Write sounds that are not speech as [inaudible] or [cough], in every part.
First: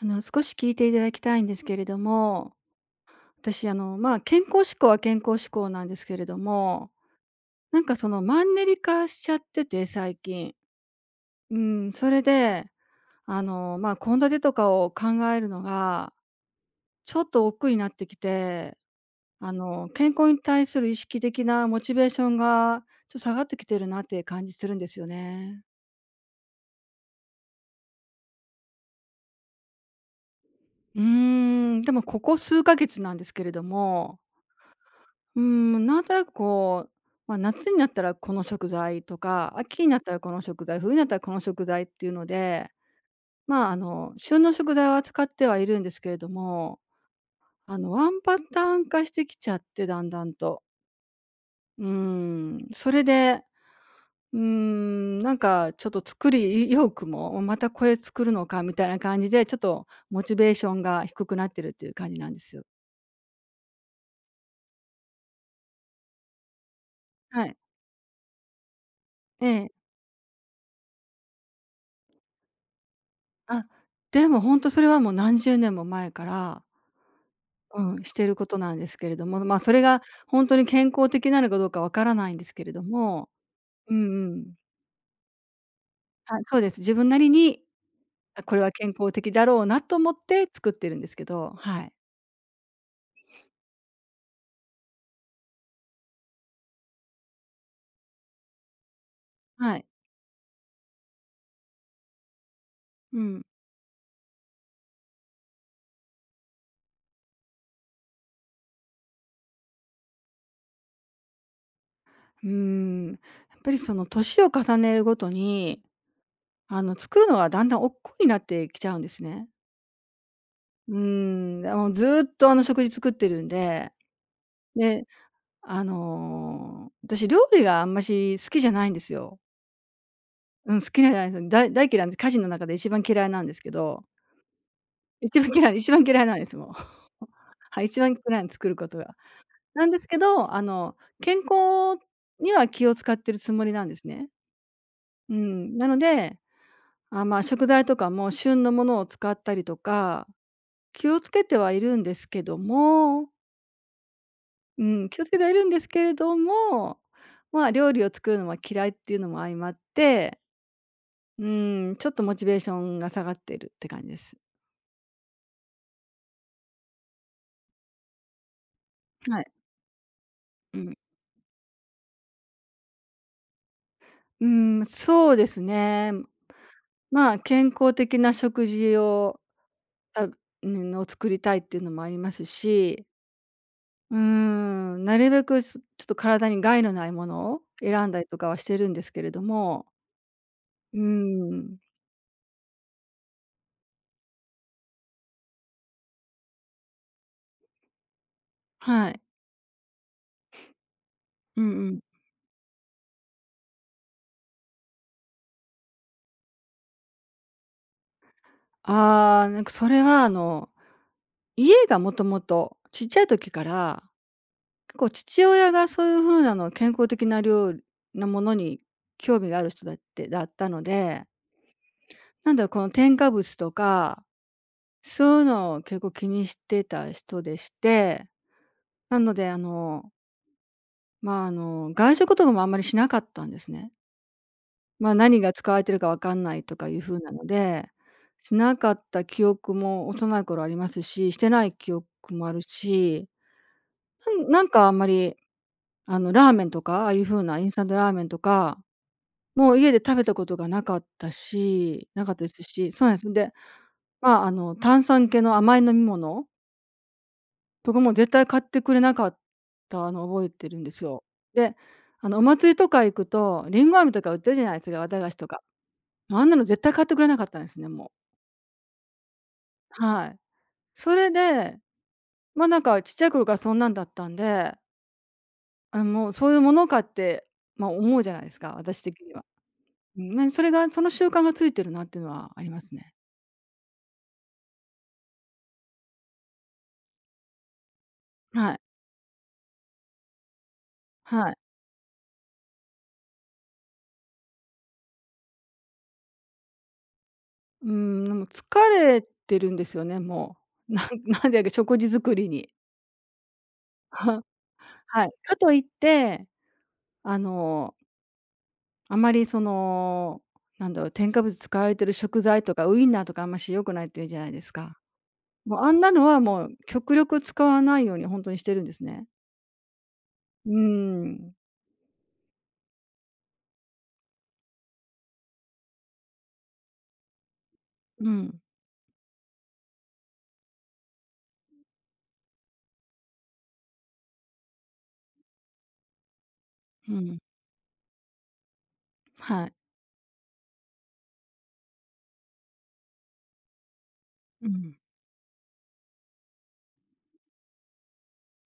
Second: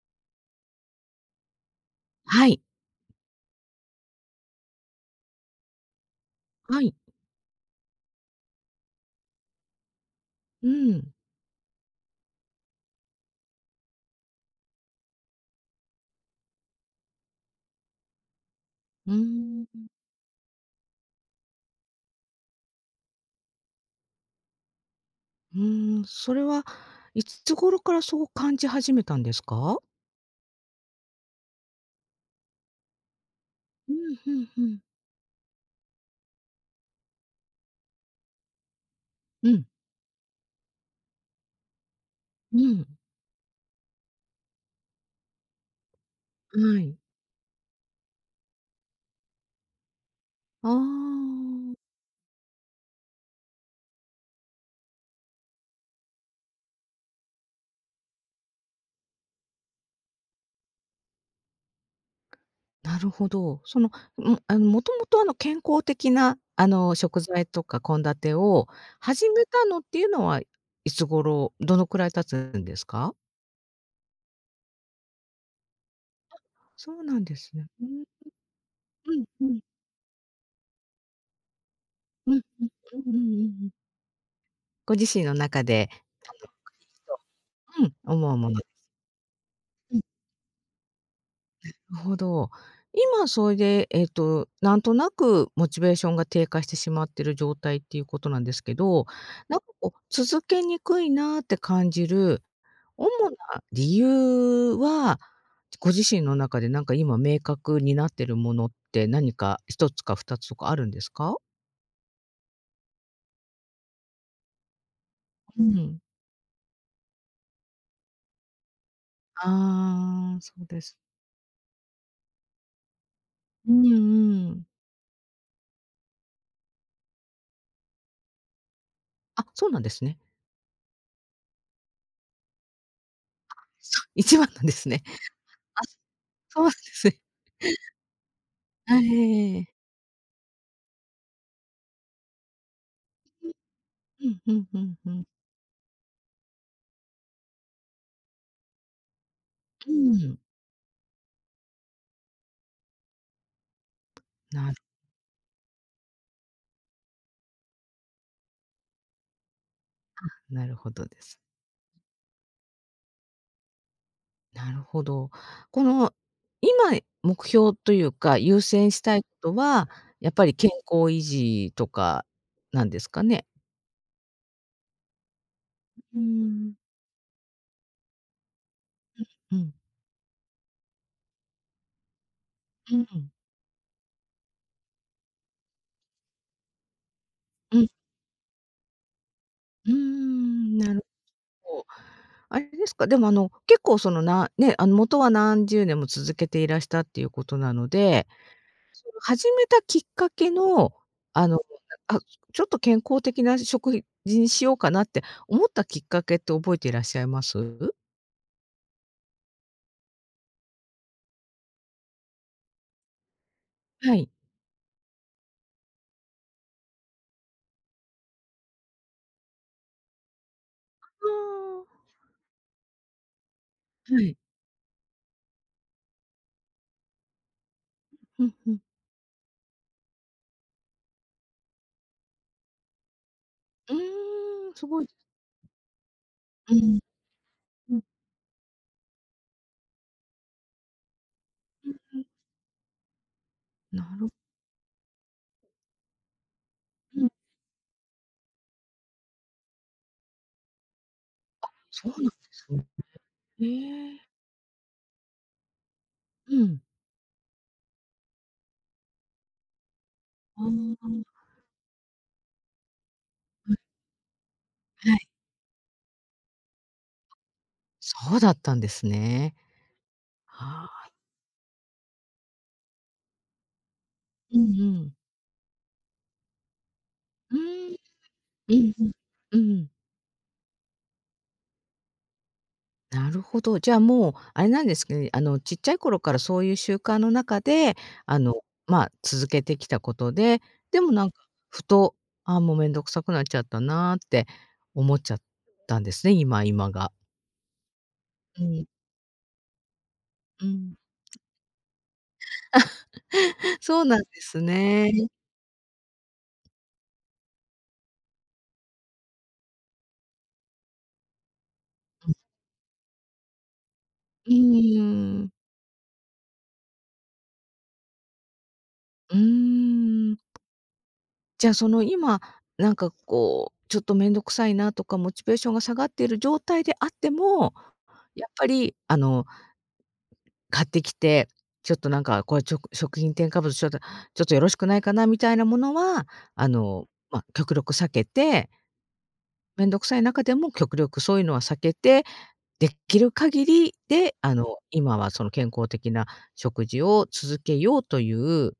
少し聞いていただきたいんですけれどはも、い。私、健康志向は健康志向なんですけれどはも、い。なんかそのマンネリ化しちゃってて、最近。うん。うん、それで、献立とかを考えるのが、ちょっと億劫になってきて、うーん。健康に対する意識的なモチベーションが、ちょっと下がってきてるなっていう感じするんですよね。それはいつ頃からそう感じ始めたんですか？うーん、でもここ数ヶ月なんですけれどうん、も。ふんふん。うーん、なんとなくこう、夏になったらこの食材とうか、ん、秋になったらこの食材、冬になったらこの食材っていうのうで、ん。旬の食材は使ってはいるんですけれどはも、い。ワンパターン化してきちゃって、だんだんと。ああ、それで、なんかちょっと作りよくも、またこれ作るのかみたいな感じで、ちょっとモチベーションが低くなってるっていう感じなんですよ。なるほど。もともと、健康的な、食は材い。とか献立を始めえたえ。のっていうのは、いつ頃、どのくらい経つんですか？あ、でも本当それはもう何十年も前から、そうなんですね。ううん、ん、してることなんですけれうんども、うん。それが本当に健康的なのかどうかわからなういんんですけうん。れどうんうんうも、んうん。うんうん。ご自身の中で、あはの、い、そうです。自分なりに、そううん、思うあ、もこの。れは健康的だろうなと思って作ってるんですけど、はい。なるほど。今それで、なんとなくモチベーションが低下してしまってる状態っていうことなんですけど、なんかはい。こう、続けにくいなって感じる主うん。な理由は、ご自身の中でなんか今明確になってるものって何か一つか二つとかあるんですか？うーん、やっぱりその年を重ねるごとうに、ん。作るのはだんだん億劫になってきちゃうんですね。ああ、そうでうーす。ん、でもうずーっと食事作ってるんうんで、うん。で、私料理があんまし好きじゃないんですよ。あ、そうなんですね。うん、好きなじゃないです。大嫌いなんで、家事の中で一番嫌いなんです [laughs] けそど、一番なんですね。一番嫌いあ、一番嫌いなんです、そうもなんう。ですね。[laughs] はい、一番嫌いに作ること [laughs] が。あ、ええ、なんですけど、健康には気を使ってるつもりなんですうね。ん、うんうんうん。うん、なので、あ、食材とかも旬のものを使ったりとうか、ん、気をつけてはいるんですけども、なうるん、気をつけてはいるんですけれども、料理を作るのは嫌いっていうのも相まって、なるほどです。うん、ちょっとモチベーションが下がってるって感じです。なるほど。この、今目標というか、優先したいこはい。とは、やっぱり健うん。康維持とかなんですかね？うーん、そうですね。うーん。健康的な食事をうん、たを作りたいっていうのもありますうし、ん、うーん、なるべく、ちょっと体に害のないものをうん、選んだりとかはしてるんですけれども、うーん、なうーるほん、ど。あれですか、でも結構そのなね、あの、元は何十年も続けていらしたっていうことなので、そはい。の始めたきっかけの、あの、うんうん。あ、ちょっと健康的な食事にしようかなって思ったきっかけって覚えていらっしゃいます？ああ、なんかそれは、家がもともとちっちゃい時から、はい。結構父親がそういう風なの健康的な料理なものに興味がある人だってだったので、あなんだろう、この添加物とあ、はかい。そういうのを結構気にしてた人でして、うん、ふん。なので外食とかもあんまりしなかったんですね。うーん、すごい。何が使われてるかわかんないうとかいん、う風なので、うん、しなかった記憶も幼い頃ありますし、してないう記ん憶うん。もあるし、なるなんかあんまり、ラーメンとか、ああいううん、風なインスタントラーメンとか、もう家で食べたことがなかったしそうななんでかったですすね。し、そうなんです。で、へえ。炭酸系の甘い飲み物うん。とかもう絶対買ってくれなかったのを覚えああ、てるんですよ。はで、お祭りとか行くと、りんご飴とか売ってるじゃないですか、わいはたがしい。とか。あんなの絶対買ってくれなかったんですね、もう。そうだったんですね。はい。はあ。それで、なんかちっちゃい頃からそんなんだったんうで、んうん。あ、もうそういうものかって、うーん。思うじゃないですか、うん私うん。的には。うん。うん、それがその習慣がついてるなっていうのはありますね。なるほど。じゃあ、もうあれなんですけどちっちゃい頃からそういう習慣の中で、あの、はい。続けてきたことで、でもなんか、はい。ふと、ああ、もうめんどくさくなっちゃったなって思っちゃったんですね、今が。うん、でも疲うん、れてるんですよね、もうう。ん。[laughs] なんでやけ、食事作りに。[laughs] そうなんで [laughs] すね。はい。かといってあの、あまりその、なんだろう、添加物使われてるうん。食材とかウインナーとかあんまし良くないって言うじゃなういですか。ーん。もうあんなのはもう極力使わないように本当にしてるんですね。ん。うーん。じゃあ、今、なんかこう、ちょっとめんどくさいなとか、モチベーションが下がっている状態であっても、うやっん、ぱり、買ってきて、ちょっとなんか、これ食品添加物ちょっとよろしくないかなみたいなものは、あの、うん。極力避けて、はい。めんどくさい中でも極力そういうのは避けて、できる限りで、うん。今はその健康的な食事を続けようという、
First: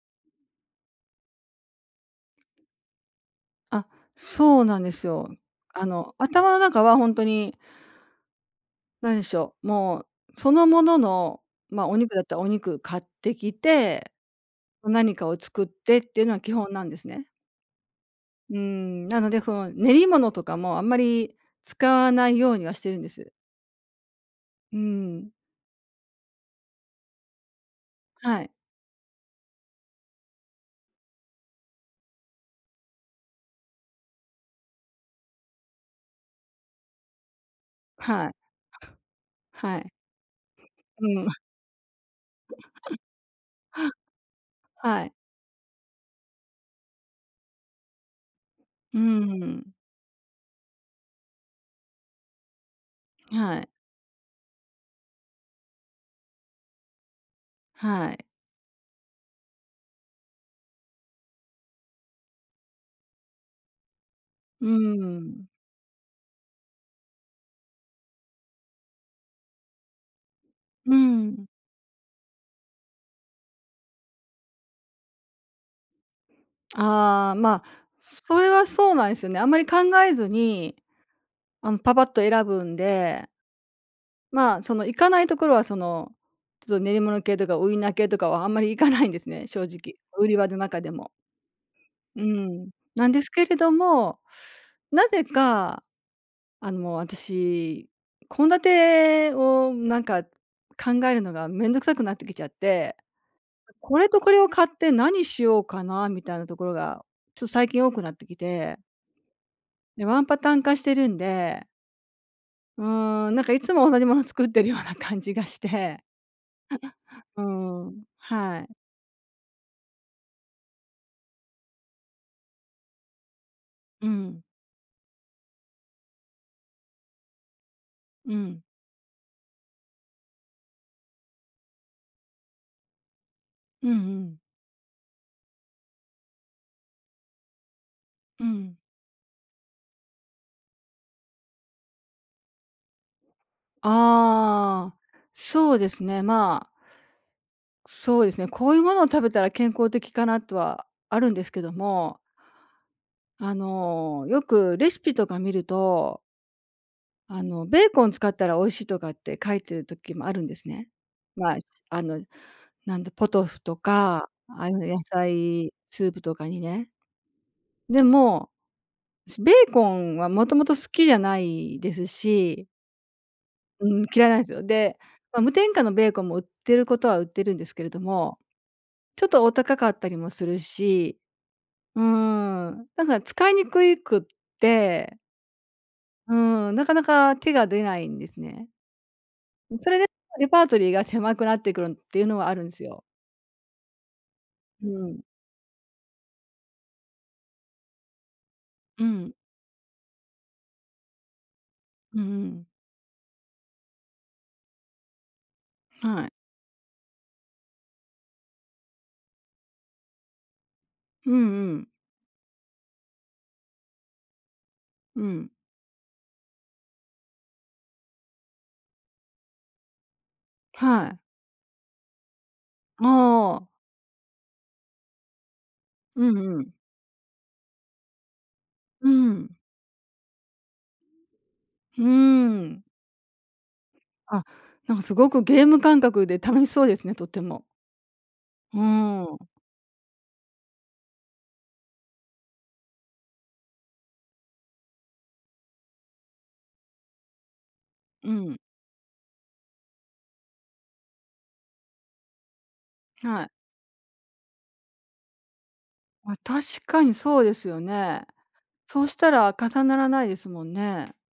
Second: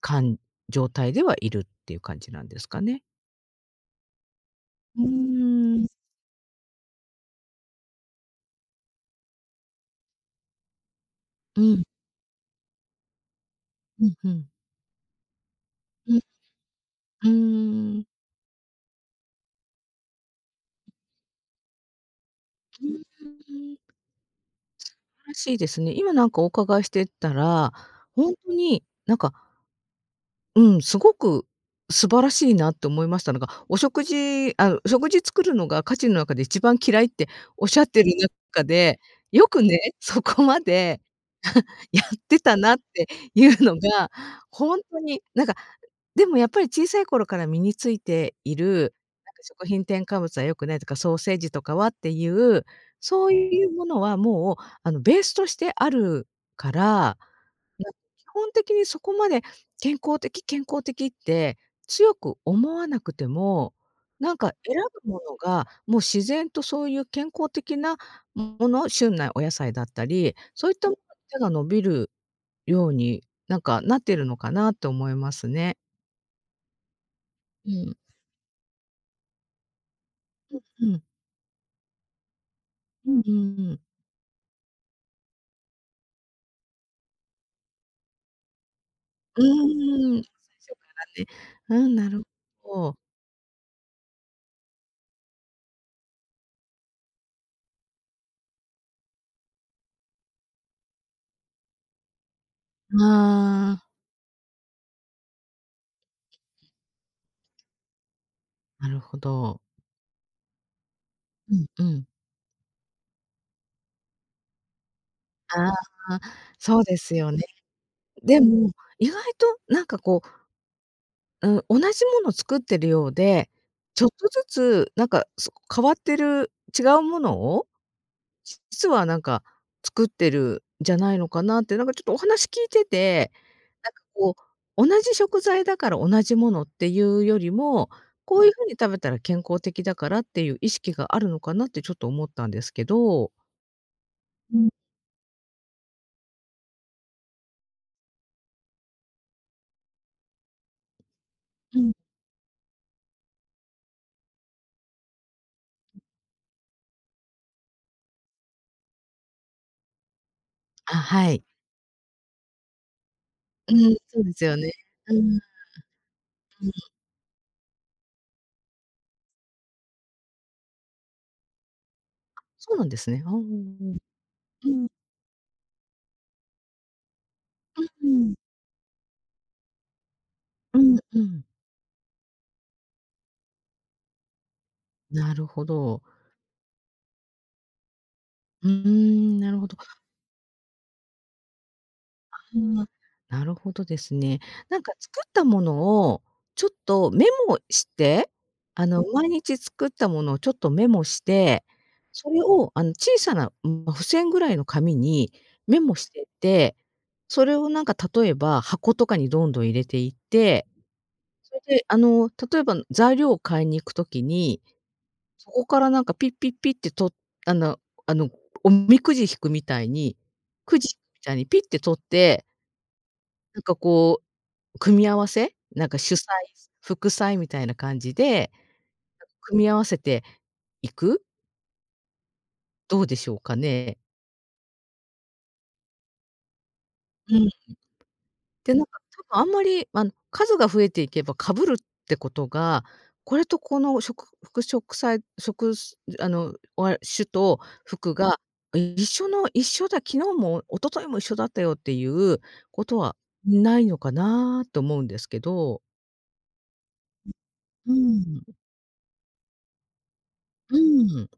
かん状態ではいるっていう感じなんですかね。あ、そうなんでうすよ。ーん、頭の中は本当に何でしょう、もうそのものの、うん、お肉だったらお肉買ってきうて、ん、うん。何かを作ってっうてん、いうのは基本なんですね。うーん。うーん、なので、その、練り物とかもあんまり使わないようにはしうーてるんでん、す。うん。らしいですね。今なんかお伺いしてたら、ほんはい。とに、なんかうん、すごく素晴らしいなって思いましたのが、お食事あの、食事作るのが家事の中で一番嫌いっておっしゃってるはい。中で、よくはね、い。そこまで うん。[laughs] やってたなっていうの [laughs] が、ほんとはい。に、なんか、でもやっぱり小さい頃から身についている、うーなんかん。食品添加物は良くないとか、ソーセージとかはっていう、そうはいい。うものはもう、ベースとしてあるからなは基い。本的にそこまで健康的健康的って強く思わなくても、なんかう選ぶーものん。が、もう自然とそういう健康的なもの、旬なお野菜だったり、そういったうーものに手ん。が伸びるように、なんかなってるのかなと思いますね。ああ、うん。それはそうなんですよね。あんまり考えずに、うん。パパッと選ぶんうんで、うんうん。その、行かないところは、その、ちょっと練り物系とかウインナー系とかはあんまり行かないんですうね、正直。ーん。売り場の最初か中でも。らね。うん、なうるん。ほど。なんですけれども、なぜか、もう私、献立をなんか考えるのがめんどくさくなってきちゃって、ああ、これとこれを買って何しようかなみたいなところが、ちょっと最近多くなってきて、なるほど。で、ワンパターン化してるんうで、んうん。うーん、なんかいつも同じもの作ってるような感じがしあて。あ、そうですようね。ーん、ではい。も、意外となんかこう、うん、同じもの作ってるようで、ちうょっとん、ずつなんか、変わってる違うものを、うん、実はなんか作ってるんじゃないのかなって、なんかちょっとお話聞いてて、うんなんうかん、こう、同じ食材だから同じものっていうよりも、こうういう風にん。食べたら健康的だからっていう意識があるのかなってちょっと思ったんですけど。うん、ああ、そうですね、そうですね、こういうものを食べたら健康的かなとはあるんですけどうん。も、よくレシピとか見ると、ベーコン使ったら美味しいとかって書いてる時もあるんですね。あ、はい。まあ、あの、なんだ、ポトフうとん、そうか、ですあよあいね。う野うん、うん。菜スープとかにね。でも、私ベーコンはもともと好きじゃないですし、そうなんですね。ああ、うんううん。ん、嫌いなんですよ。うんで、無添加のベーコンも売ってることは売ってるんですけうれどん、も、ちょっとお高かったりもするうんし、うん。うーん、だから使いにくいくって、なるほど。うーん、なかなか手が出ないんですね。うーん、なるほど。それでレパートリーが狭くなってくるっていうのはあるんであすあ、よ。なるほどですね。なんうか作ん。ったものをちょっとメモして、う毎ん。日作ったものをちょっとメモして、うんうそれん。を小さな、ま、付箋ぐらいの紙にメモしてっはい。て、それをなんか例えば箱とかにどんどん入れていって、うんそうれでん。例えば材料を買いに行く時にうん。そこからなんかピッピッピッってとあのあの、おみくじ引くみたいに、くじはい。みたいにピッて取って、あなんあ。かこう組み合わせ、なんか主催、うんうん。副催みたいな感じで、うん。組み合わせていく、うーん。どうでしょうかね？あ、なんかすごくゲーム感覚で楽しそうですね、とっうてん。も。で、うーなんか、多分あんん。まり、数が増えていけば被るってことが、これとこの食服食さ食すあの、わ種と服うがん。一緒だ、昨日も一昨日も一緒だったよっていうことははい。ないのかなと思うんですけど。確かにそうですようね。ん、そうしたら重ならないですもんうね。ん。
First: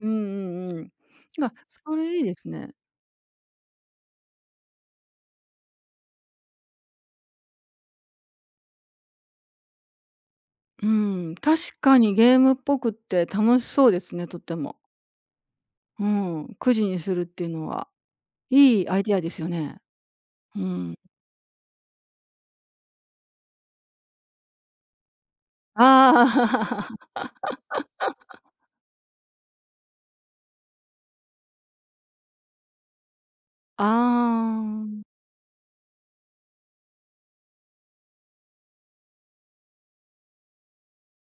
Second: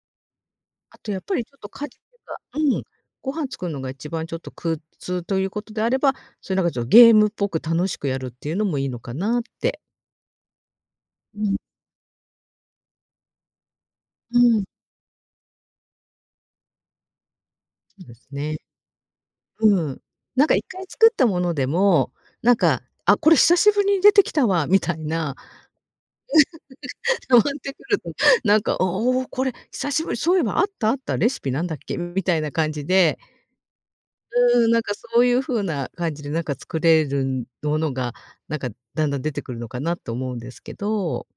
うんうんうあとやっぱりん。あ、ちょっと家そ事れいいでがすうね。ん、ご飯作るのが一番ちょっと苦痛ということであれば、そういうなんかちょっとゲームっぽく楽しくやるっていうのもいいのかなって。うん、うん、確かにゲームっぽくって楽しそうですね、とうってん。も。うん、くじにするっていうのは、そうですね。いいアイディアですよね。うん。なんかう一回ん。作ったものでも、なんか、あ、これ久しぶりに出てきたわみたいな、[laughs] ああ、[laughs] 溜まってくると、なんか、おお、これ久しぶり、そういえばあったあった、レシピなんだっけみたいな感じで、あなんかあ、そういう風な感じでなんか作れるものが、なんかだんだん出てくるのかなと思うんですけど。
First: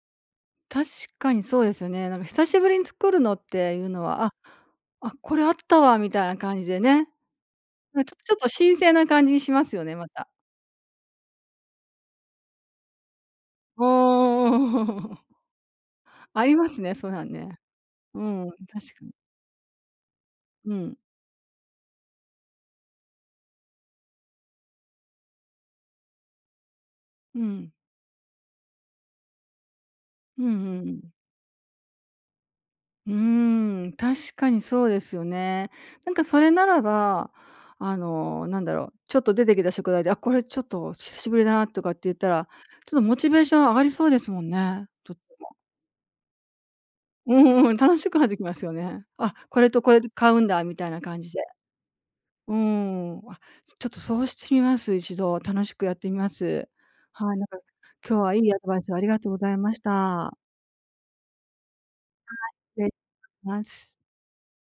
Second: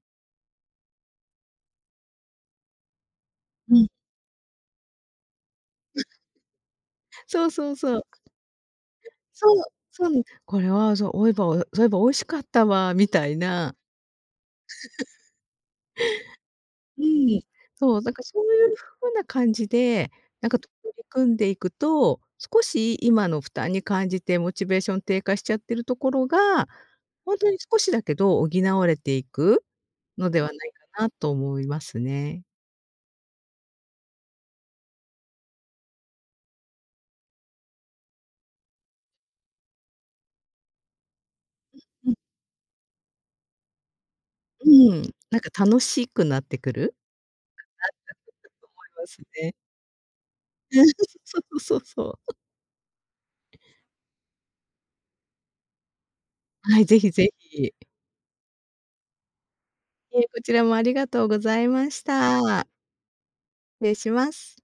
確かにそうですよね。なんか久しぶりに作るのってういん。うのは、あ、あ、これあったわみたいな感じでね。そうそうそなう。んかちょっと新鮮な感じにしそう、ますよね、まそう、た。これはそう、おいばそういえば美味しかったわみたいな、おー [laughs] ありますね、うそうなんん。ね。そう、なんうかそうん、いう確かに。風な感じで、なんか取うん、り組んでいくと、少し今の負担に感じてモチベーション低下しちゃってるところが、ほんうとにん。少しだけど補われていくのでうんうはなんいうん。かなと思いますね。うーん、確かにそうですよね。なんかそれならば、なんだろう、ちょっと出てきた食材で、あ、これちょっと久しぶりだなとかってう言っんたら、ちょっとモチベーション上がりそうですもんうね。ん、ちょっなんとか楽しくなってくる、うんうん、楽しくなってきますよね。ますあ、ね。これとこれ買うんだみたいな [laughs] 感じで。そうそうそう。うーん、あ、ちょっとそうしてみます、一度。楽しくやってみます。はい、ぜひぜはい、なんかひ。い今日はいいアドバイスをありがとうございましえ、た。こちらもありがとうございました。失礼しま失す。礼します。